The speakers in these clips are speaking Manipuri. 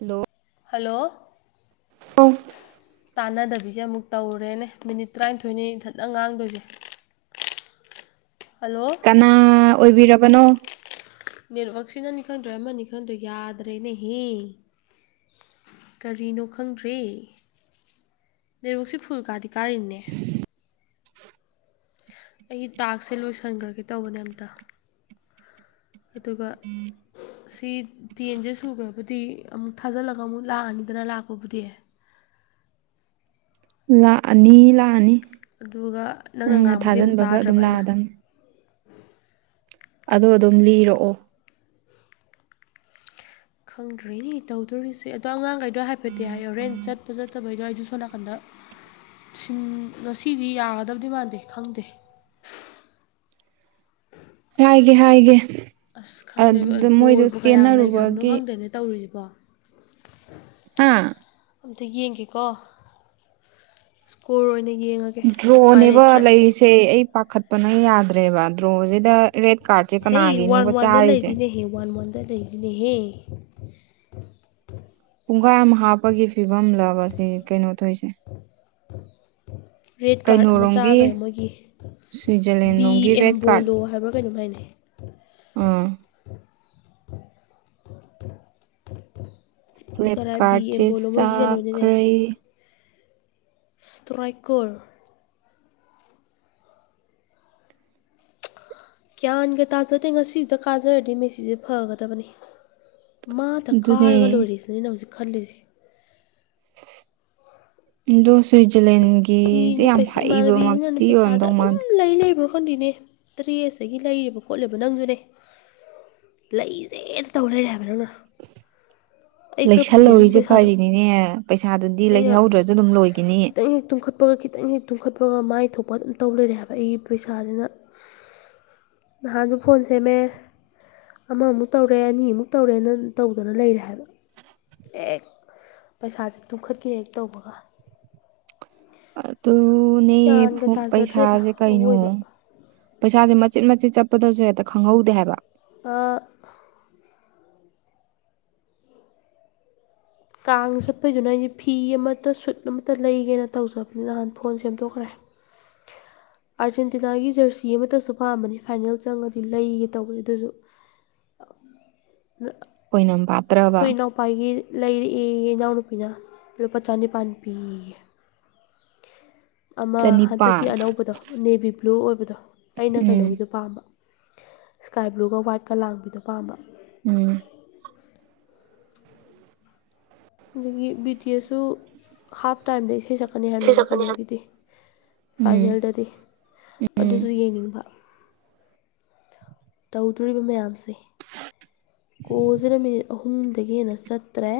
ꯍꯜꯂꯣ ꯍꯂꯣ ꯑꯣ ꯇꯥꯟꯅꯗꯕꯤꯁꯦ ꯑꯃꯨꯛ ꯇꯧꯔꯦꯅꯦ ꯃꯤꯅꯤꯠ ꯇꯔꯥꯅꯤꯊꯣꯏꯅꯤ ꯏꯊꯠꯅ ꯉꯥꯡꯗꯣꯏꯁꯦ ꯍꯜꯂꯣ ꯅꯅꯥ ꯑꯣꯏꯕꯤꯔꯕꯅꯣ ꯅꯦꯠꯋꯛꯁꯤꯅꯅꯤ ꯈꯪꯗ꯭ꯔꯦ ꯑꯃꯅꯤ ꯈꯟꯗ꯭ꯔꯣ ꯌꯥꯗ꯭ꯔꯦꯅꯦꯍ ꯀꯔꯤꯅꯣ ꯈꯪꯗ꯭ꯔꯔꯤ ꯂꯩꯔꯣꯛꯁꯦ ꯐꯨꯜ ꯀꯥꯗꯤ ꯀꯥꯔꯤꯅꯦ ꯑꯩꯒꯤ ꯇꯥꯛꯁꯁꯦ ꯂꯣꯏꯁꯟꯈ꯭ꯔꯒꯦ ꯇꯧꯕꯅꯦ ꯑꯝꯇ ꯑꯗꯨꯒ ꯁꯤ ꯇꯦꯟꯁꯦ ꯁꯨꯈ꯭ꯔꯕꯗꯤ ꯑꯃꯨꯛ ꯊꯥꯖꯤꯜꯂꯒ ꯑꯃꯨꯛ ꯂꯥꯛꯑꯅꯤꯗꯅ ꯂꯥꯛꯄꯕꯨꯗꯤ ꯂꯥꯛꯑꯅꯤ ꯂꯥꯛꯑꯅꯤ ꯑꯗꯨꯒ ꯅꯪꯅ ꯉꯥꯡꯕꯗꯤ ꯑꯃꯨꯛ ꯊꯥꯖꯤꯟꯕꯒ ꯑꯗꯨꯝ ꯇꯥꯗ꯭ꯔꯕ ꯑꯩꯅ ꯂꯥꯛꯑꯗꯕꯅꯤ ꯑꯗꯣ ꯑꯗꯨꯝ ꯂꯤꯔꯛꯑꯣ ꯈꯪꯗ꯭ꯔꯦꯅꯦ ꯇꯧꯗꯣꯔꯤꯁꯦ ꯑꯗꯣ ꯑꯉꯥꯡꯈꯩꯗꯣ ꯍꯥꯏꯐꯦꯠꯇꯤ ꯍꯣꯔꯦꯟ ꯆꯠꯄ ꯆꯠ ꯐꯠꯇꯕꯩꯗꯣ ꯑꯩꯁꯨ ꯁꯣꯝ ꯅꯥꯀꯟꯗꯟ ꯉꯁꯤꯗꯤ ꯌꯥꯒꯗꯕꯗꯤ ꯃꯥꯟꯗꯦ ꯈꯪꯗꯦ ꯍꯥꯏꯒꯦ ꯍꯥꯏꯒꯦ ꯑꯁ ꯈꯪꯗꯦꯅꯦ ꯑꯗꯨꯗ ꯃꯣꯏꯗꯣ ꯒꯣꯜꯕꯨ ꯀꯌꯥꯝ ꯂꯩꯈ꯭ꯔꯕꯅꯣ ꯆꯦꯟꯅꯔꯨꯕꯒꯤ ꯈꯪꯗꯦꯅꯦ ꯇꯧꯔꯤꯁꯤꯕꯣ ꯑꯥ ꯑꯝꯇ ꯌꯦꯡꯒꯦꯀꯣ ꯏꯁꯀꯣꯔ ꯑꯣꯏꯅ ꯌꯦꯡꯉ ꯗ꯭ꯔꯣꯅꯦꯕ ꯂꯩꯔꯤꯁꯦ ꯑꯩ ꯄꯥꯈꯠꯄꯅ ꯌꯥꯗ꯭ꯔꯦꯕ ꯗ꯭ꯔꯣꯁꯤꯗ ꯔꯦꯗ ꯀꯥꯔꯠ ꯍꯦ ꯋꯥꯟ ꯋꯥꯟꯗ ꯂꯩꯔꯤꯅꯦꯍꯦ ꯋꯥꯟ ꯋꯥꯟꯗ ꯂꯩꯔꯤꯅꯦꯍꯦ ꯄꯨꯡꯈꯥꯏ ꯑꯃ ꯍꯥꯞꯄꯒꯤ ꯐꯤꯕꯝꯂ ꯑꯁꯤ ꯀꯩꯅꯣ ꯇꯧꯔꯤꯁꯦ ꯔꯦꯗ ꯀꯥꯔꯠ ꯑꯃ ꯀꯩꯅꯣꯔꯣꯝꯒꯤ ꯆꯥꯈꯔꯦ ꯃꯣꯏꯒꯤ ꯁ꯭ꯋꯤꯖꯔꯂꯦꯟ ꯕꯤ ꯂꯣꯝꯒꯤ ꯔꯦꯠ ꯑꯦꯝꯕꯣꯂꯣ ꯍꯥꯏꯕ꯭ꯔꯥ ꯀꯩꯅꯣꯝ ꯍꯥꯏꯅꯤ ꯎꯝ ꯔꯦꯠ ꯀꯔꯥꯏ ꯕꯤ ꯀꯥꯔꯠꯁꯦ ꯑꯦꯝꯕꯣꯂꯣ ꯃꯣꯏꯒꯤ ꯀꯩꯅꯣꯅꯤꯅꯦ ꯆꯥꯈ꯭ꯔꯦ ꯏꯁꯇ꯭ꯔꯥꯏꯀꯔ ꯒ꯭ꯌꯥꯟꯒ ꯇꯥꯖꯗꯦ ꯉꯁꯤꯁꯤꯗ ꯀꯥꯖꯔꯗꯤ ꯃꯦꯁꯤꯁꯦ ꯐꯒꯗꯕꯅꯤ ꯃꯥꯗ ꯑꯗꯨꯅꯦ ꯀꯥꯔꯒ ꯂꯣꯏꯔꯤꯁꯤꯅ ꯑꯩꯅ ꯍꯧꯖꯤꯛ ꯈꯜꯂꯤꯁꯦ ꯑꯗꯣ ꯁ꯭ꯋꯤꯖꯔꯂꯦꯟꯒꯤꯁꯦ ꯃꯤꯅ ꯌꯥꯝ ꯄꯩꯁꯥ ꯏꯃꯥꯟꯅꯕꯤꯁꯤꯅꯅꯦ ꯍꯩꯕꯃꯛꯇꯤ ꯄꯩꯁꯥꯁꯦ ꯑꯣꯏꯔꯝꯗꯧ ꯑꯗꯨꯝ ꯃꯥꯟꯗꯦ ꯂꯩ ꯂꯩꯕ꯭ꯔꯥ ꯈꯪꯗꯅꯦ ꯗꯔꯦꯁꯇꯒꯤ ꯂꯩꯔꯤꯕ ꯈꯣꯠꯂꯤꯕ ꯅꯪꯖꯨꯅꯦ ꯂꯩꯁꯦꯅ ꯇꯧ ꯂꯩꯔꯦ ꯍꯥꯏꯕ ꯅꯪꯅ ꯑꯩ ꯈꯔ ꯂꯩꯁꯜ ꯄꯨꯒꯦ ꯅꯪ ꯂꯧꯔꯤꯁꯦ ꯄꯩꯁꯥꯗꯣ ꯐꯔꯤꯅꯤꯅꯦ ꯄꯩꯁꯥꯗꯨꯗꯤ ꯂꯩꯍꯧꯗ꯭ꯔꯁꯨ ꯑꯗꯨꯝ ꯂꯣꯏꯒꯤꯅꯤ ꯇꯨꯡ ꯀꯞꯄꯒ ꯈꯤꯇꯪ ꯍꯦꯛ ꯇꯨꯝꯈꯠꯄꯒ ꯃꯥꯏ ꯊꯣꯛꯄꯒ ꯑꯗꯨꯝ ꯇꯧ ꯂꯩꯔꯦ ꯍꯥꯏꯕ ꯑꯩꯒꯤ ꯄꯩꯁꯥꯁꯤꯅ ꯅꯍꯥꯟꯁꯨ ꯐꯣꯟ ꯁꯦꯝꯃꯦ ꯑꯃꯃꯨꯛ ꯇꯧꯔꯦ ꯑꯅꯤꯃꯨꯛ ꯇꯧꯔꯦꯅ ꯇꯧꯗꯅ ꯂꯩꯔꯦ ꯍꯥꯏꯕ ꯍꯦꯛ ꯄꯩꯁꯥꯥꯁꯦ ꯇꯨꯡꯈꯠꯀꯦ ꯍꯦꯛ ꯇꯧꯕꯒ ꯑꯗꯨꯅꯦ ꯒ꯭ꯌꯥꯟꯒ ꯇꯥꯖꯗ꯭ꯔꯦꯗ ꯄꯩꯁꯥꯁꯦ ꯀꯩꯅꯣ ꯑꯋꯣꯏꯕ ꯄꯩꯁꯥꯁꯦ ꯃꯆꯤꯠ ꯃꯆꯤꯠ ꯆꯠꯄꯗꯁꯨ ꯍꯦꯛꯇ ꯈꯪꯍꯧꯗꯦ ꯍꯥꯏꯕ ꯑꯥ ꯀꯥꯡ ꯆꯠꯄꯩꯗꯨꯅ ꯑꯩꯁꯦ ꯐꯤ ꯑꯃꯠꯇ ꯁꯨꯠ ꯑꯃꯠꯇ ꯂꯩꯒꯦꯅ ꯇꯧꯖꯕꯅꯤꯅ ꯅꯍꯥꯟ ꯐꯣꯟ ꯁꯦꯝꯗꯣꯛꯈ꯭ꯔꯦ ꯑꯥꯔꯖꯦꯟꯇꯤꯅꯥꯒꯤ ꯖꯔꯁꯤ ꯑꯃꯠꯇꯁꯨ ꯄꯥꯝꯕꯅꯤ ꯐꯥꯏꯅꯦꯜ ꯆꯪꯉꯗꯤ ꯂꯩꯒꯦ ꯇꯧꯕꯅꯤ ꯑꯗꯨꯁꯨ [unintelligible] ꯑꯣꯏꯅꯝꯄꯥꯠ ꯑꯩꯈꯣꯏ ꯏꯅꯥꯎꯄꯥꯒꯤ ꯂꯩꯔꯛꯑꯦ ꯏꯅꯥꯎꯅꯨꯄꯤꯅ ꯂꯨꯄꯥ ꯆꯅꯤꯄꯥꯥꯟ ꯄꯤꯒꯦ ꯑꯃ ꯍꯟꯗꯛꯀꯤ ꯆꯅꯤꯄꯥꯟ ꯑꯅꯧꯕꯗꯣ ꯅꯦꯚꯤ ꯕ꯭ꯂꯨ ꯑꯣꯏꯕꯗꯣ ꯑꯩꯅ ꯎꯝ ꯀꯩꯅꯣꯒꯤꯗꯣ ꯄꯥꯝꯕ ꯁ꯭ꯀꯥꯏ ꯕ꯭ꯂꯨꯒ ꯋꯥ꯭ꯋꯥꯏꯠꯀ ꯂꯥꯡꯕꯤꯗꯣ ꯄꯥꯝꯕ ꯎꯝ ꯑꯗꯒꯤ ꯕꯤ ꯇꯤ ꯑꯦꯁꯨ ꯍꯥꯐ ꯇꯥꯏꯝꯗꯒꯤ ꯏꯁꯩ ꯁꯛꯄ ꯀꯛꯀꯅꯤ ꯍꯥꯏꯕꯅꯦꯕ ꯀꯩꯅꯣꯒꯤꯗꯤ ꯎꯝ ꯐꯥꯏꯅꯦꯜꯗꯗꯤ ꯎꯝ ꯑꯗꯨꯁꯨ ꯌꯦꯡꯅꯤꯡꯕ ꯇꯧꯗꯣꯔꯤꯕ ꯃꯌꯥꯝꯁꯦ ꯀꯣꯜꯁꯤꯅ ꯃꯤꯅꯤꯠ ꯑꯍꯨꯝꯗꯒꯤ ꯍꯦꯟꯅ ꯆꯠꯇ꯭ꯔꯦ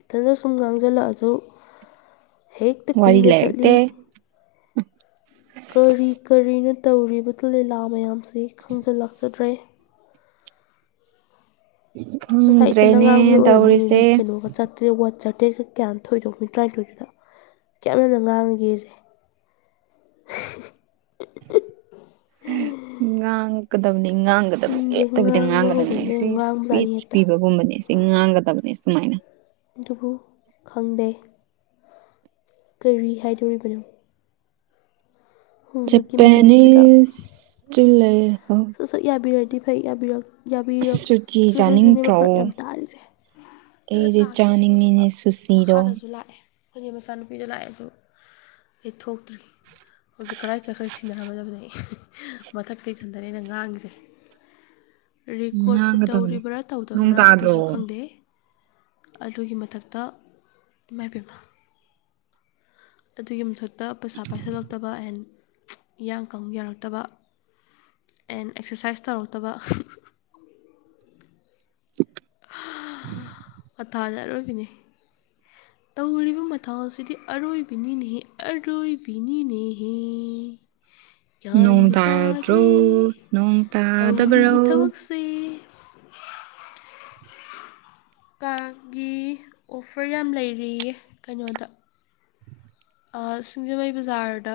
ꯏꯊꯟꯗ ꯁꯨꯝ ꯉꯥꯡꯁꯤꯜꯂꯛꯑꯁꯨ ꯍꯦꯛꯇ ꯋꯥꯔꯤ ꯀꯨꯏꯅ ꯆꯠꯂꯤ ꯂꯩꯔꯛꯇꯦ ꯀꯔꯤ ꯀꯔꯤꯅ ꯇꯧꯔꯤꯕ ꯂꯤꯂꯥ ꯃꯌꯥꯝꯁꯤ ꯈꯪꯖꯤꯜ ꯂꯥꯛꯆꯗ꯭ꯔꯦ ꯉꯁꯥꯏ ꯏꯊꯟꯗ ꯈꯪꯗ꯭ꯔꯦꯅꯦ ꯉꯥꯡꯕ ꯑꯣꯏꯔꯝꯅꯤ ꯇꯧꯔꯤꯁꯦ ꯃꯤꯅꯤꯠ ꯀꯩꯅꯣ ꯆꯠꯇꯦ ꯋꯥꯠ ꯆꯠꯇꯦꯒ ꯀꯌꯥ ꯊꯣꯛꯣꯏꯏꯗꯧ ꯃꯤꯠ ꯇꯔꯥꯅꯤꯊꯣꯏꯗꯨꯗ ꯀꯌꯥꯝ ꯌꯥꯝꯅ ꯉꯥꯡꯉꯒꯦ ꯑꯩꯁꯦ [unintelligible] ꯉꯥꯡ ꯀꯗꯕꯅꯤ ꯉꯥꯡꯒꯗꯕꯅꯤ ꯆꯤꯟꯁꯦ ꯂꯦꯞꯛꯇꯕꯤꯗ ꯉꯥꯡꯕ ꯉꯥꯡꯒꯗꯕꯅꯤ ꯍꯧꯕꯁꯤꯗ ꯁꯤ ꯌꯥꯝ ꯉꯥꯡꯕꯖꯥꯠꯅꯤ ꯏꯁꯄꯤꯆ ꯍꯦꯛꯇ ꯄꯤꯕꯒꯨꯝꯕꯅꯤ ꯉꯥꯡꯒꯗꯕꯅꯤ ꯁꯨꯃꯥꯏꯅ ꯑꯗꯨꯕꯨ ꯈꯪꯗꯦ ꯀꯔꯤ ꯍꯥꯏꯗꯣꯔꯤꯕꯅꯣ ꯍꯧꯖꯤꯛꯀꯤ ꯃꯇꯝꯁꯤꯗ ꯖꯄꯥꯅꯤꯁꯇꯤ ꯂꯩꯔꯦ ꯈꯪꯗꯦ ꯁꯛ ꯌꯥꯕꯤꯔꯗꯤ ꯐꯩꯔꯛ ꯁꯨꯆꯤ ꯌꯥꯕꯤꯔꯛꯇ꯭ꯔꯤꯕꯁꯤꯅꯦꯕ ꯐꯔꯛ ꯌꯥꯝ ꯇꯥꯔꯤꯁꯦ ꯑꯩꯅ ꯑꯩꯗꯤꯦ ꯇꯥꯛꯁꯤ ꯆꯥꯅꯤꯡꯅꯤꯅꯦ ꯁꯨꯁꯤꯗꯣ ꯑꯩꯣꯏꯒꯤ ꯃꯆꯥꯅꯨꯄꯤꯗꯣ ꯂꯥꯛꯑꯦꯁꯨ ꯍ ꯊꯣꯛꯇ꯭ꯔꯤ ꯍꯧꯖꯤꯛ ꯀꯔꯥꯏ ꯆꯠꯈ꯭ꯔ ꯊꯤꯅꯔꯝꯃꯗꯕꯅꯦ ꯑꯩ ꯃꯊꯛꯇꯒꯤꯊ ꯑꯗꯨꯗ ꯑꯩꯅ ꯉꯥꯡꯉꯤꯁꯦ ꯔꯦꯀꯣꯔꯠꯄꯨ ꯉꯥꯡꯒꯗꯕꯅꯦ ꯇꯧꯔꯤꯕ꯭ꯔꯥ ꯅꯣꯡ ꯇꯧꯗꯕ꯭ꯔꯥ ꯇꯥꯗ꯭ꯔꯣ ꯑꯗꯨꯁꯨ ꯈꯪꯗꯦ ꯑꯗꯨꯒꯤ ꯃꯊꯛꯇ ꯏꯃꯥꯏꯕꯃ ꯑꯗꯨꯒꯤ ꯃꯊꯛꯇ ꯄꯩꯁꯥ ꯄꯥꯏꯁꯤꯜꯂꯛꯇꯕ ꯑꯦꯟ ꯍꯤꯌꯥꯡ ꯀ ꯌꯥꯔꯛꯇꯕ ꯑꯦꯟ ꯑꯦꯛꯁꯔꯁꯥꯏꯁ ꯇꯧꯔꯛꯇꯕ [unintelligible] ꯄꯊꯥꯖꯠꯔꯣꯏꯕꯤꯅꯦ ꯇꯧꯔꯤꯕ ꯃꯊꯥꯎ ꯑꯁꯤꯗꯤ ꯑꯔꯣꯏꯕꯤꯅꯤꯅꯦꯍꯦ ꯑꯔꯣꯏꯕꯤꯅꯤꯅꯦꯍꯦ ꯅꯣꯡ ꯌꯥꯗ ꯆꯥꯗ ꯇꯥꯗ꯭ꯔꯣ ꯅꯣꯡ ꯇꯧꯔꯤ ꯇꯥꯗꯕ꯭ꯔꯣ ꯊꯕꯛꯁꯤ ꯁ ꯀꯥꯒꯤ ꯑꯣꯐꯔ ꯌꯥꯝ ꯂꯩꯔꯤꯌꯦ ꯀꯩꯅꯣꯗ ꯁꯤꯡꯖꯃꯩ ꯕꯖꯥꯔꯗ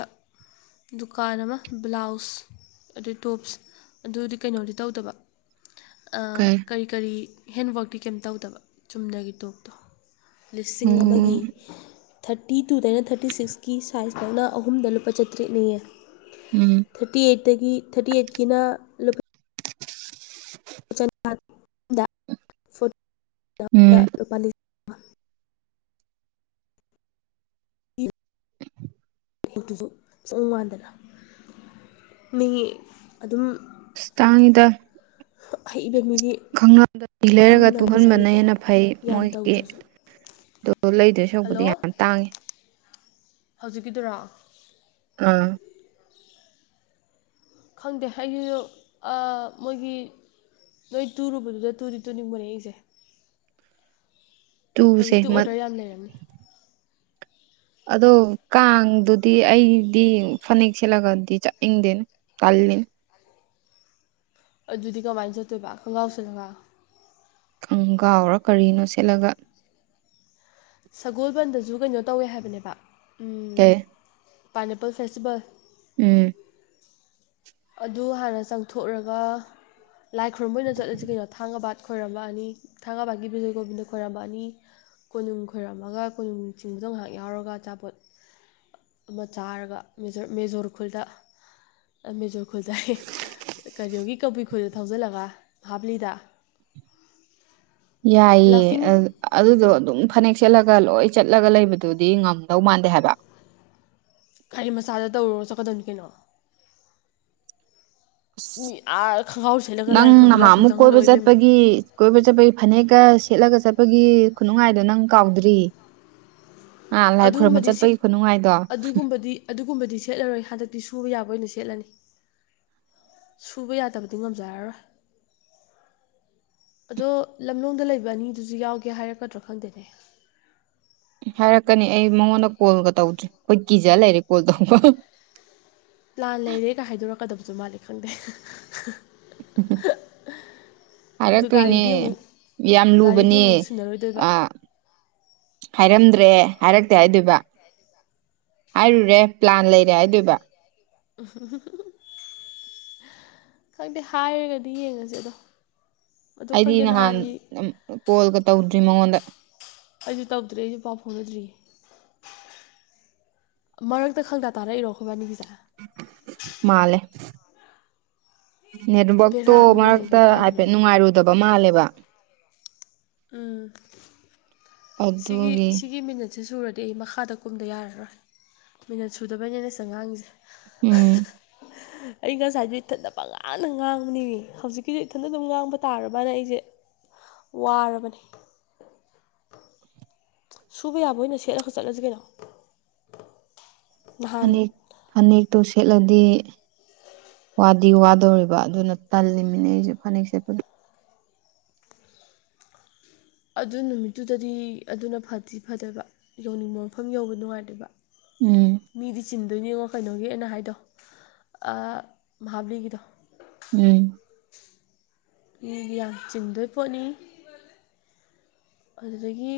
ꯗꯨꯀꯥꯟ ꯑꯃ ꯕ꯭ꯂꯥꯎꯁ ꯑꯗꯨꯗꯩ ꯇꯣꯞꯁ ꯑꯗꯨꯗꯤ ꯀꯩꯅꯣꯗꯤ ꯇꯧꯗꯕ ꯀꯩ ꯀꯔꯤ ꯀꯔꯤ ꯍꯦꯟꯋꯔꯇꯤ ꯀꯩꯝ ꯇꯧꯗꯕ ꯆꯨꯝꯅꯒꯤ ꯇꯣꯛꯇꯣ ꯂꯤꯁꯤꯡ ꯑꯣ ꯑꯃꯒꯤ ꯊꯥꯔꯇꯤ ꯇꯨꯗꯩꯅ ꯊꯔꯇꯤ ꯊꯔꯇꯤ ꯁꯤꯛꯁꯀꯤ ꯁꯥꯏꯖꯇꯧꯅ ꯑꯍꯨꯝꯗ ꯂꯨꯄꯥ ꯆꯥꯇ꯭ꯔꯦꯠꯅꯤꯌꯦ ꯎꯝ ꯊꯔꯇꯤ ꯑꯩꯠꯇꯒꯤ ꯊꯔꯇꯤ ꯑꯩꯠꯀꯤꯅ [unintelligible] ꯎꯝ ꯐꯨꯄꯥ ꯌꯦ ꯍꯦꯛꯇꯨꯁꯨ ꯈꯤ ꯆꯪ ꯃꯥꯟꯗꯅ ꯃꯤꯒꯤ ꯑꯗꯨꯝ ꯇꯥꯡꯉꯗ ꯍ ꯈꯗ ꯂꯩꯔꯒ ꯌꯥꯝꯅ ꯇꯨꯍꯟꯕꯅ ꯕꯖꯥꯠꯅꯤꯀꯣ ꯍꯦꯟꯅ ꯐꯩ ꯌꯥꯝ ꯃꯣꯏꯒꯤ ꯇꯧꯗ꯭ꯔꯁꯨ ꯑ ꯂꯩꯗꯣꯏ ꯁꯛꯄꯗꯤ ꯌꯥꯝ ꯇꯥꯡꯉꯤ ꯍꯧꯖꯤꯛꯀꯤꯗꯨꯔꯥ ꯑ ꯈꯪꯗꯦ ꯍꯥꯏ ꯃꯣꯏꯒꯤ ꯅꯣꯏ ꯇꯨꯨꯔꯨꯕꯗꯨꯗ ꯇꯨꯗꯤ ꯇꯨꯅꯤꯡꯕꯅꯦ ꯑꯩꯁꯦ ꯇꯨꯁꯦ ꯍꯧꯖꯤꯛꯇꯤ ꯑꯣꯔꯗꯔ ꯌꯥꯝ ꯂꯩꯔꯝꯃꯦ ꯑꯗꯣ ꯀꯥꯡꯗꯨꯗꯤ ꯑꯩꯗꯤ ꯐꯅꯦꯛ ꯁꯦꯠꯂꯒꯗꯤ ꯆꯠꯅꯤꯡꯗꯦꯅꯦ ꯀꯜꯂꯤ ꯑꯗꯨꯗꯤ ꯀꯃꯥꯏꯅ ꯆꯠꯇꯣꯏꯕ ꯈꯣꯡꯒ꯭ꯔꯥꯎ ꯆꯠꯂꯒꯥꯎ ꯈꯪ ꯀꯥꯎꯔꯣ ꯀꯔꯤꯅꯣ ꯁꯦꯠꯂꯒ ꯁꯒꯣꯜꯕꯟꯗꯖ ꯀꯩꯅꯣ ꯇꯧꯋꯦ ꯍꯥꯏꯕꯅꯦꯕ ꯑꯦ ꯄꯥꯏꯅꯦꯄꯜ ꯐꯦꯁꯇꯤꯚꯦꯜ ꯎꯝ ꯑꯗꯨ ꯍꯥꯟꯅ ꯆꯪꯊꯣꯛꯔꯒ ꯂꯥꯏ ꯈꯨꯣꯏꯔꯨꯝꯝꯕ ꯑꯣꯏꯅ ꯆꯠꯂꯁꯤ ꯀꯩꯅꯣ ꯊꯥꯡꯒꯕꯥꯠ ꯈꯣꯏꯔꯝꯕꯑꯅꯤ ꯊꯥꯡꯒꯥꯕꯒꯤ ꯕꯤꯖꯣꯏꯒꯣꯕꯤꯟꯗ ꯈꯣꯏꯏꯔꯝꯕ ꯑꯅꯤ ꯀꯣꯅꯨꯡ ꯈꯣꯏꯔꯝꯃꯒ ꯀꯣꯅꯨꯡ ꯆꯤꯡꯕꯗꯣ ꯉꯥꯏꯍꯥꯛ ꯌꯥꯎꯔꯒ ꯑꯆꯥꯄꯣꯠ ꯑꯃ ꯆꯥꯔꯒ ꯃꯦꯖꯣꯔ ꯈꯨꯜꯗ ꯃꯦꯖꯣꯔ ꯈꯨꯜꯁ ꯀꯔꯤꯣꯒꯤ ꯀꯧꯕꯕꯨꯤ ꯈꯨꯜꯗ ꯊꯧꯖꯤꯜꯂꯒ ꯍꯥꯞꯂꯤꯗ ꯌꯥꯏꯌꯦ ꯂꯥꯐꯤꯡ ꯑ ꯑꯗꯨꯗꯣ ꯑꯗꯨꯝ ꯐꯅꯦꯛ ꯁꯦꯠꯂꯒ ꯂꯣꯏ ꯆꯠꯂꯒ ꯂꯩꯕꯗꯨꯗꯤ ꯉꯝꯗꯧ ꯃꯥꯟꯗꯦ ꯍꯥꯏꯕ ꯒꯥꯔꯤ ꯃꯆꯥꯗ ꯇꯧꯔꯣ ꯆꯠꯀꯗꯧꯅꯤ ꯀꯩꯅꯣ ꯑꯁ ꯃꯤ ꯑꯥ ꯈꯣꯡꯒ꯭ꯔꯥꯎ ꯁꯦꯠꯂꯒ ꯅꯪ ꯂꯥꯏ ꯈꯨꯔꯨꯝꯕ ꯂꯥꯏꯁꯪ ꯅꯍꯥꯃꯨꯛ ꯀꯣꯏꯕ ꯆꯪꯍꯜꯂꯛꯑꯣ ꯏꯕꯦꯝꯃ ꯆꯠꯄꯒꯤ ꯀꯣꯏꯕ ꯆꯠꯄꯒꯤ ꯐꯅꯦꯛꯀ ꯁꯦꯠꯂꯒ ꯆꯠꯄꯒꯤ ꯈꯨꯅꯨꯡꯉꯥꯏꯗꯣ ꯅꯪ ꯀꯥꯎꯗ꯭ꯔꯤ ꯑꯥ ꯂꯥꯏ ꯈꯨꯣꯏꯔꯨꯝꯕ ꯑꯗꯨꯒꯨꯝꯕꯗꯤ ꯁꯦꯠ ꯆꯠꯄꯒꯤ ꯈꯨꯅꯨꯡꯉꯥꯏꯗꯣ ꯑꯗꯨꯒꯨꯝꯕꯗꯤ ꯑꯗꯨꯒꯨꯝꯕꯗꯤ ꯁꯦꯠꯂꯔꯣꯏ ꯍꯟꯗꯛꯇꯤ ꯁꯨꯕ ꯌꯥꯕ ꯑꯣꯏꯅ ꯁꯦꯠꯂꯅꯤ ꯁꯨꯕ ꯌꯥꯗꯕꯗꯤ ꯉꯝꯖꯔꯔꯣꯏ ꯑꯗꯣ ꯂꯝꯂꯣꯡꯗ ꯂꯩꯕ ꯑꯅꯤꯗꯨꯁꯨ ꯌꯥꯎꯒꯦ ꯍꯥꯏꯔꯛꯀꯗ꯭ꯔꯣ ꯈꯪꯗꯦꯅꯦ ꯍꯥꯏꯔꯛꯀꯅꯤ ꯑꯩ ꯃꯉꯣꯟꯗ ꯀꯣꯜꯒ ꯇꯧꯗ꯭ꯔꯦ ꯑꯩꯈꯣꯏ ꯀꯤꯖ ꯂꯩꯔꯦ ꯀꯣꯜ ꯇꯧꯕ ꯂꯥꯟ ꯂꯩꯔꯦꯒ ꯍꯥꯏꯗꯣꯔꯛꯀꯗꯕꯁꯨ ꯃꯥꯜꯂꯦ ꯈꯪꯗꯦ ꯎ ꯑꯗꯣ ꯍꯥꯏꯔꯛꯇꯣꯏꯅꯦ ꯒꯥꯔꯤꯗꯤ ꯑꯃꯨꯛ ꯌꯥꯝ ꯒꯥꯔꯤꯗꯤ ꯂꯨꯕꯅꯦ ꯑꯃꯨꯛ ꯁꯤꯟꯅꯔꯣꯏꯗꯣꯏꯕ ꯑ ꯍꯥꯏꯔꯝꯗ꯭ꯔꯦ ꯍꯥꯏꯔꯛꯇꯦ ꯍꯥꯏꯗꯣꯏꯕ ꯍꯥꯏꯔꯨꯔꯦ ꯄ꯭ꯂꯥꯟ ꯂꯩꯔꯦ ꯍꯥꯏꯗꯣꯏꯕ ꯎꯝ ꯈꯪꯗꯦ ꯍꯥꯏꯔꯒꯗꯤ ꯌꯦꯡꯉꯁꯦ ꯑꯗꯣ ꯑꯗꯣ ꯑꯩꯗꯤ ꯈꯪꯗꯦ ꯅꯍꯥꯟ ꯅꯍꯥꯟꯒꯤ ꯀꯣꯜꯒ ꯇꯧꯗ꯭ꯔꯤ ꯃꯉꯣꯟꯗ ꯑꯩꯁꯨ ꯇꯧꯗ꯭ꯔꯦ ꯑꯩꯁꯨ ꯄꯥꯎ ꯐꯥꯎꯅꯗ꯭ꯔꯤꯌꯦ ꯃꯔꯛꯇ ꯈꯪꯗ ꯇꯥꯔꯛꯏꯔꯣ ꯈꯣꯕꯅꯤ ꯁꯤꯁꯥ ꯃꯥꯜꯂꯦ ꯕꯦꯔꯥ ꯅꯦꯠꯋꯔꯛꯇꯣ ꯑꯃꯗꯤ ꯃꯔꯛꯇ ꯂꯩꯔꯤ ꯍꯥꯏꯐꯦꯠ ꯀꯥꯏꯗꯅꯣꯃ ꯅꯨꯡꯉꯥꯏꯔꯨꯗꯕ ꯃꯥꯜꯂꯦꯕ ꯎꯝ ꯁꯤꯒꯤ ꯑꯗꯨꯒꯤ ꯁꯤꯒꯤ ꯃꯤꯅꯠ ꯁꯤ ꯁꯨꯔꯗꯤ ꯑꯩ ꯃꯈꯥꯗ ꯀꯨꯝꯗ ꯌꯥꯔꯔꯣꯏ ꯃꯤꯅꯠ ꯁꯨꯗꯕꯩꯅꯤꯅꯦ ꯁꯤꯗꯉꯥꯡꯁꯦ ꯎꯝ [inaudible] ꯑꯩ ꯉꯁꯥꯏꯗꯣ ꯏꯊꯟꯗ ꯄꯉꯥꯟꯅ ꯉꯥꯡꯕꯅꯤ ꯍꯧꯖꯤꯛꯀꯤꯁꯨ ꯏꯊꯟꯗ ꯑꯗꯨꯝ ꯉꯥꯡꯕ ꯇꯥꯔꯕꯅ ꯑꯩꯁꯦ ꯋꯥꯔꯕꯅꯤ ꯁꯨꯕ ꯌꯥꯕꯣ ꯑꯣꯏꯅ ꯁꯦꯠꯂꯒ ꯆꯠꯂꯁꯤ ꯀꯩꯅꯣ ꯅꯍꯥꯟ ꯐꯅꯦꯛ ꯐꯅꯦꯛꯇꯣ ꯁꯦꯠꯂꯗꯤ ꯋꯥꯗꯤ ꯋꯥꯗꯧꯔꯤꯕ ꯑꯗꯨꯅ ꯇꯜꯂꯤꯃꯤꯅꯦ ꯑꯩꯁꯨ ꯐꯅꯦꯛꯁꯦꯠꯄ ꯑꯗꯨ ꯅꯨꯃꯤꯠꯇꯨꯗꯗꯤ ꯑꯗꯨꯅ ꯐꯗꯤ ꯐꯗꯕ ꯌꯧꯅꯤꯡꯕ ꯃꯐꯝ ꯌꯧꯕ ꯅꯨꯡꯉꯥꯏꯇꯦꯕ ꯎꯝ ꯃꯤꯗꯤ ꯆꯤꯟꯗꯣꯏꯅꯦ ꯌꯦꯡꯉꯣ ꯀꯩꯅꯣꯒꯤꯅ ꯍꯥꯏꯗꯣ ꯃꯍꯥꯕꯂꯤꯒꯤꯗꯣ ꯎꯝ ꯃꯤꯕꯨ ꯌꯥꯝ ꯆꯤꯡꯗꯣꯏ ꯄꯣꯠꯅꯤ ꯑꯗꯨꯗꯒꯤ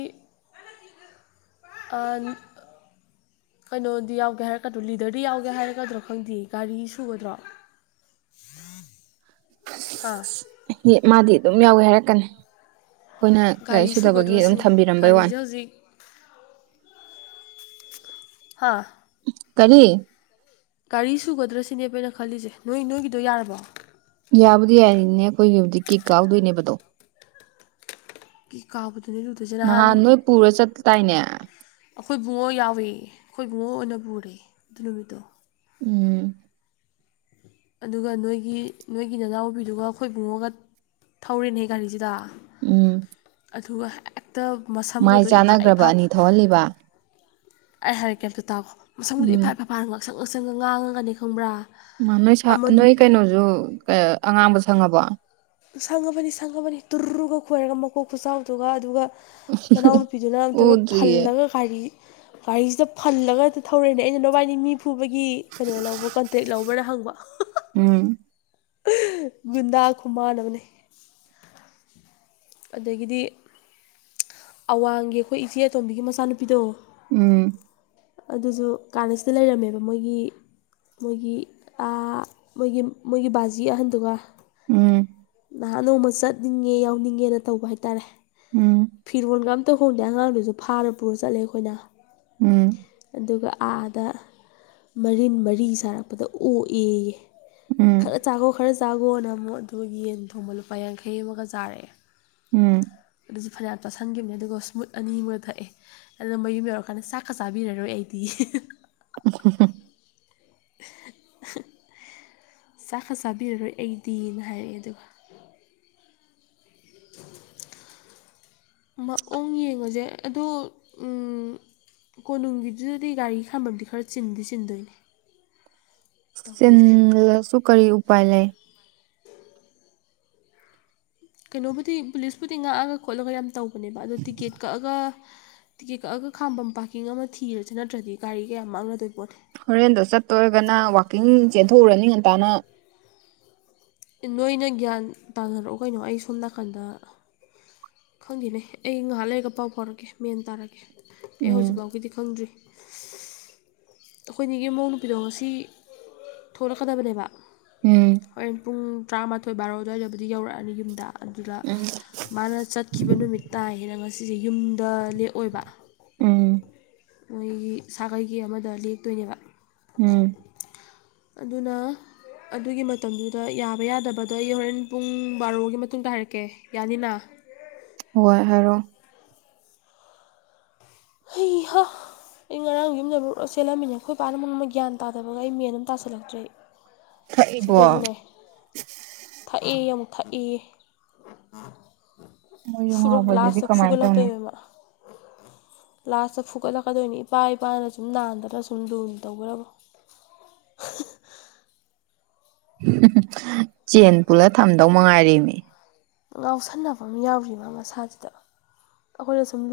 ꯀꯩꯅꯣꯗꯤ ꯌꯥꯎꯒꯦ ꯍꯥꯏꯔꯛꯀꯗ꯭ꯔꯣ ꯂꯤꯗꯔꯗꯤ ꯌꯥꯎꯒꯦ ꯍꯥꯏꯔꯛꯀꯗ꯭ꯔꯣ ꯈꯪꯗꯦ ꯒꯥꯔꯤ ꯁꯨꯒꯗ꯭ꯔꯣ ꯑꯥ ꯃꯥꯗꯤ ꯑꯗꯨꯝ ꯌꯥꯎꯋꯦ ꯍꯥꯏꯔꯛꯀꯅꯤ ꯑꯩꯈꯣꯏꯅ ꯒꯥꯔꯤ ꯁꯨꯒꯗ꯭ꯔꯣ ꯁꯨꯗꯕꯒꯤ ꯑꯗꯨꯝ ꯁꯤꯅꯤ ꯊꯝꯕꯤꯔꯝꯕꯩ ꯋꯥꯅꯦ ꯒꯥꯔꯤꯁꯦ ꯍꯧꯖꯤꯛ ꯍꯥꯥ ꯀꯔꯤ ꯒꯥꯔꯤ ꯁꯨꯒꯗ꯭ꯔ ꯁꯤꯅꯕꯩꯅꯦ ꯈꯜꯂꯤꯁꯦ ꯅꯣꯏ ꯅꯣꯏꯒꯤꯗꯣ ꯌꯥꯔꯕꯣ ꯌꯥꯕꯨꯗꯤ ꯌꯥꯔꯤꯅꯦ ꯑꯩꯈꯣꯏꯒꯤ ꯍꯧꯖꯤꯛ ꯀꯤꯛ ꯀꯥꯎꯗꯣꯏꯅꯦꯕꯗꯣ ꯀꯤ ꯀꯥꯎꯕꯗꯨꯅꯦ ꯂꯨꯗꯣꯏꯁꯦ ꯅꯍꯥꯟ ꯅꯣꯏ ꯄꯨꯔ ꯆꯠꯄ ꯇꯥꯏꯅꯦ ꯑꯩꯈꯣꯏ ꯕꯨꯡꯉꯣ ꯌꯥꯎꯏ ꯑꯩꯈꯣꯏ ꯕꯨꯡꯉꯣ ꯑꯣꯏꯅ ꯄꯨꯔꯦ ꯑꯗꯨ ꯅꯨꯃꯤꯠꯇꯣ ꯎꯝ ꯑꯗꯨꯒ ꯅꯣꯏꯒꯤ ꯅꯣꯏꯒꯤ ꯅꯅꯥꯎꯕꯤꯗꯨꯒ ꯑꯩꯈꯣꯏꯕꯨꯡꯉꯣꯒ ꯊꯧꯔꯤꯅꯦ ꯒꯥꯔꯤꯁꯤꯗ ꯎꯝ ꯑꯗꯨꯒ ꯍꯦꯛꯇ ꯃꯁꯝꯒꯗꯣ ꯏꯐꯥ ꯏꯐꯥ ꯊꯣꯛꯍꯜꯂꯤꯕ ꯑꯩ ꯍꯥꯏꯒꯦ ꯑꯝꯇꯥ ꯇꯥꯎꯈꯣ ꯃꯁꯪꯕꯨꯗꯤ ꯎꯝ ꯏꯐꯥ ꯏꯐꯐꯥꯅ ꯉꯥꯛꯁꯪ ꯉꯁꯪꯅ ꯉꯥꯡꯉꯒꯅꯤ ꯈꯪꯕ꯭ꯔꯥ ꯅꯣꯏ ꯁꯥ ꯑꯃ ꯅꯣꯏ ꯀꯩꯅꯣꯁꯨ ꯑꯉꯥꯡꯕ ꯁꯪꯉꯕꯣ ꯁꯪꯉꯕꯅꯤ ꯁꯪꯉꯕꯅꯤ ꯇꯨꯔꯨꯒ ꯈꯣꯏꯔꯒ ꯃꯀꯣꯛ ꯈꯨꯆꯥꯎꯗꯨꯒ ꯑꯗꯨꯒ ꯅꯅꯥꯎ ꯅꯨꯄꯤꯁꯨ ꯅꯅꯥꯎ ꯅꯨꯄꯤꯕ ꯎꯗ꯭ꯔꯤꯌꯦ ꯐꯜꯂꯒ ꯒꯔꯤ ꯒꯥꯔꯤꯁꯤꯗ ꯐꯜꯂꯒ ꯊꯧꯔꯛ ꯏꯅꯦ ꯑꯩꯅ ꯅꯕꯥꯏꯅꯤ ꯃꯤ ꯈꯣꯏꯒꯤ ꯀꯩꯅꯣ ꯂꯧꯕ ꯀꯟꯇ꯭ꯔꯦꯛ ꯂꯧꯕ꯭ꯔꯥ ꯍꯪꯕ ꯎꯝ ꯒꯨꯟꯗꯥ ꯈꯨꯃꯥꯟꯃꯅꯦ ꯑꯗꯒꯤꯗꯤ ꯑꯋꯥꯡꯒꯤ ꯑꯩꯈꯣꯏ ꯏꯆꯦ ꯑꯇꯣꯝꯕꯤꯒꯤ ꯃꯆꯥꯅꯨꯄꯤꯗꯣ ꯎꯝ ꯑꯗꯨꯁꯨ ꯀꯥꯟꯅꯁꯤꯗ ꯂꯩꯔꯝꯃꯦꯕ ꯃꯣꯏꯒꯤ ꯃꯣꯏꯒꯤ ꯑꯥ ꯃꯣꯏꯒꯤ ꯃꯣꯏꯒꯤ ꯕꯥꯖꯤ ꯑꯍꯟꯗꯨꯒ ꯎꯝ ꯅꯍꯥꯟ ꯅꯣꯡꯃ ꯆꯠꯅꯤꯡꯉꯦ ꯌꯥꯎꯅꯤꯡꯉꯦꯅ ꯇꯧꯕ ꯍꯥꯏꯇꯥꯔꯦ ꯎꯝ ꯐꯤꯔꯣꯜꯒ ꯑ ꯇꯧ ꯍꯣꯡꯗꯦ ꯑꯉꯥꯡꯗꯨꯁꯨ ꯐꯥꯔ ꯄꯨꯔ ꯆꯠꯂꯦ ꯑꯩꯈꯣꯏꯅ ꯎꯝ ꯑꯗꯨꯒ ꯑꯥꯗ ꯃꯔꯤꯟ ꯃꯔꯤ ꯁꯥꯔꯛꯄꯗ ꯑꯣꯛꯑꯌꯦ ꯎꯝ ꯆꯥꯈꯣ ꯈꯔ ꯆꯥꯈꯣꯅ ꯑꯃꯨꯛ ꯑꯗꯨꯒ ꯌꯦꯟ ꯊꯣꯡꯕ ꯂꯨꯄꯥ ꯌꯥꯡꯈꯩ ꯑꯃꯒ ꯆꯥꯔꯛꯑꯦ ꯎꯝ ꯑꯗꯨꯁꯨ ꯐꯅꯌꯥꯝ ꯆꯥꯁꯟꯈꯤꯕꯅꯦ ꯑꯗꯨꯒ ꯁ꯭ꯃꯨꯠ ꯑꯅꯤ ꯑꯃ ꯊꯛꯑꯦ ꯑꯗꯣ ꯃꯌꯨꯝ ꯌꯧꯔꯀꯥꯟꯗ ꯆꯥꯛꯀ ꯆꯥꯕꯤꯔꯔꯣꯏ ꯑꯩꯗꯤ [inaudible] [inaudible] ꯆꯥꯛꯀ ꯆꯥꯕꯤꯔꯔꯣꯏ ꯑꯩꯗꯤꯅ ꯍꯥꯏꯔꯛꯑꯦ ꯑꯗꯨꯒ [inaudible] ꯃꯑꯣꯡ ꯌꯦꯡꯉꯨꯁꯦ ꯑꯗꯣ ꯀꯣꯅꯨꯡꯒꯤꯗꯨꯗꯗꯤ ꯒꯥꯔꯤ ꯈꯥꯝꯕꯝꯗꯤ ꯈꯔ ꯆꯤꯟꯗꯤ ꯆꯤꯟꯗꯣꯏꯅꯦ ꯇꯧꯗꯣꯏꯁꯦ ꯆꯤꯟꯂꯥꯁꯨ ꯀꯔꯤ ꯎꯄꯥꯏ ꯂꯩ ꯀꯩꯅꯣꯕꯨꯗꯤ ꯄꯨꯂꯤꯁꯄꯨꯗꯤ ꯉꯥꯛꯑꯒ ꯈꯣꯠꯂꯒ ꯌꯥꯝ ꯇꯧꯕꯅꯦꯕ ꯑꯗꯣ ꯇꯤꯀꯦꯠ ꯀꯛꯑꯒ ꯇꯤꯀꯦꯠ ꯀꯛꯑꯒ ꯈꯥꯝꯕ ꯄꯥꯔꯀꯤꯡ ꯑꯃ ꯊꯤꯔꯁꯨꯦ ꯅꯠꯇ꯭ꯔꯗꯤ ꯒꯥꯔꯤ ꯀꯌꯥ ꯃꯥꯡꯅꯗꯣꯏ ꯄꯣꯠꯂꯦ ꯍꯣꯔꯦꯟꯗꯣ ꯆꯠꯇꯔꯒꯅ ꯋꯥꯛꯀꯤꯡ ꯆꯦꯟꯊꯣꯛꯎꯔꯅꯤ ꯉꯟꯇꯥꯅ ꯅꯣꯏꯅ ꯒ꯭ꯌꯥꯟ ꯇꯥꯅꯔꯛꯑꯣ ꯀꯩꯅꯣ ꯑꯩ ꯁꯣꯝ ꯅꯥꯀꯟꯗ ꯈꯪꯈꯤꯅꯦ ꯑꯩ ꯉꯥꯏꯍꯥꯛ ꯂꯩꯔꯒ ꯄꯥꯎ ꯐꯥꯎꯔꯛꯀꯦ ꯃꯦꯟ ꯇꯥꯔꯛꯀꯦ ꯑꯩ ꯎꯝ ꯍꯧꯖꯤꯛꯐꯥꯎꯒꯤꯗꯤ ꯈꯪꯗ꯭ꯔꯤ ꯑꯩꯈꯣꯏꯅꯤꯒꯤ ꯏꯃꯧ ꯅꯨꯄꯤꯗꯣ ꯉꯁꯤ ꯊꯣꯛꯂꯛꯀꯗꯕꯅꯦꯕ ꯎꯝ ꯍꯣꯔ ꯄꯨꯡ ꯇꯔꯥꯃꯥꯊꯣꯏ ꯕꯥꯔꯣ ꯑꯗꯨꯋꯥꯏꯗꯕꯨꯗꯤ ꯌꯧꯔꯛꯑꯅꯤ ꯌꯨꯝꯗ ꯑꯗꯨꯗ ꯎꯝ ꯃꯥꯅ ꯆꯠꯈꯤꯕ ꯅꯨꯃꯤꯠ ꯇꯥꯏ ꯍꯦꯅ ꯉꯁꯤꯁꯦ ꯌꯨꯝꯗ ꯂꯦꯛꯑꯣꯏꯕ ꯎꯝ ꯃꯣꯏꯒꯤ ꯁꯥꯒꯩꯒꯤ ꯑꯃꯗ ꯂꯦꯛꯇꯣꯏꯅꯦꯕ ꯎꯝ ꯑꯗꯨꯅ ꯑꯗꯨꯒꯤ ꯃꯇꯝꯗꯨꯗ ꯌꯥꯕ ꯌꯥꯗꯕꯗꯣ ꯑꯩ ꯍꯣꯔꯦꯟ ꯄꯨꯡ ꯕꯥꯔꯣꯒꯤ ꯃꯇꯨꯡꯗ ꯍꯥꯏꯔꯛꯀꯦ ꯌꯥꯅꯤꯅ ꯋꯥꯏ ꯍꯥꯏꯔꯣ ꯍꯩꯍ ꯑꯩ ꯉꯔꯥꯡ ꯌꯨꯝꯗ [unintelligible] ꯆꯦꯜꯂꯝꯃꯤꯅꯦ ꯑꯩꯈꯣꯏ ꯄꯥꯅ [unintelligible] ꯒ꯭ꯌꯥꯟ ꯇꯥꯗꯕꯒ ꯑꯩ ꯃꯦꯟ ꯑꯃ ꯇꯥꯁꯤꯜꯂꯛꯇ꯭ꯔꯦ ꯊꯛꯏꯕꯣ ꯁꯤꯗꯁꯨꯅꯦ ꯊꯛꯏ ꯑꯃꯨꯛ ꯊꯛꯏ ꯃꯣꯏ ꯌꯨ [unintelligible] ꯉꯥꯎꯕꯁꯤꯗꯤ ꯂꯥꯁꯇ ꯀꯃꯥꯏꯅ ꯇꯧꯅꯤ ꯐꯨꯒꯠꯂꯛꯇꯣꯏꯕꯃ ꯂꯥꯁꯇ ꯐꯨꯒꯠꯂꯛꯀꯗꯣꯏꯅꯤ ꯏꯄꯥ ꯏꯄꯥꯅ ꯁꯨꯝ ꯅꯥꯟꯗꯅ ꯁꯨꯝ ꯂꯨꯅ ꯇꯧꯕꯔꯕ꯭ꯔꯣ ꯆꯦꯟ ꯄꯨꯂ ꯊꯝꯗꯧ ꯃꯉꯥꯏꯔꯦꯃꯤ ꯉꯥꯎꯁꯟꯅꯕ ꯑꯃ ꯌꯥꯎꯔꯤ ꯃꯥ ꯃꯁꯥꯁꯤꯗ ꯑꯩꯈꯣꯏꯅ ꯁꯨꯝ ꯂꯨ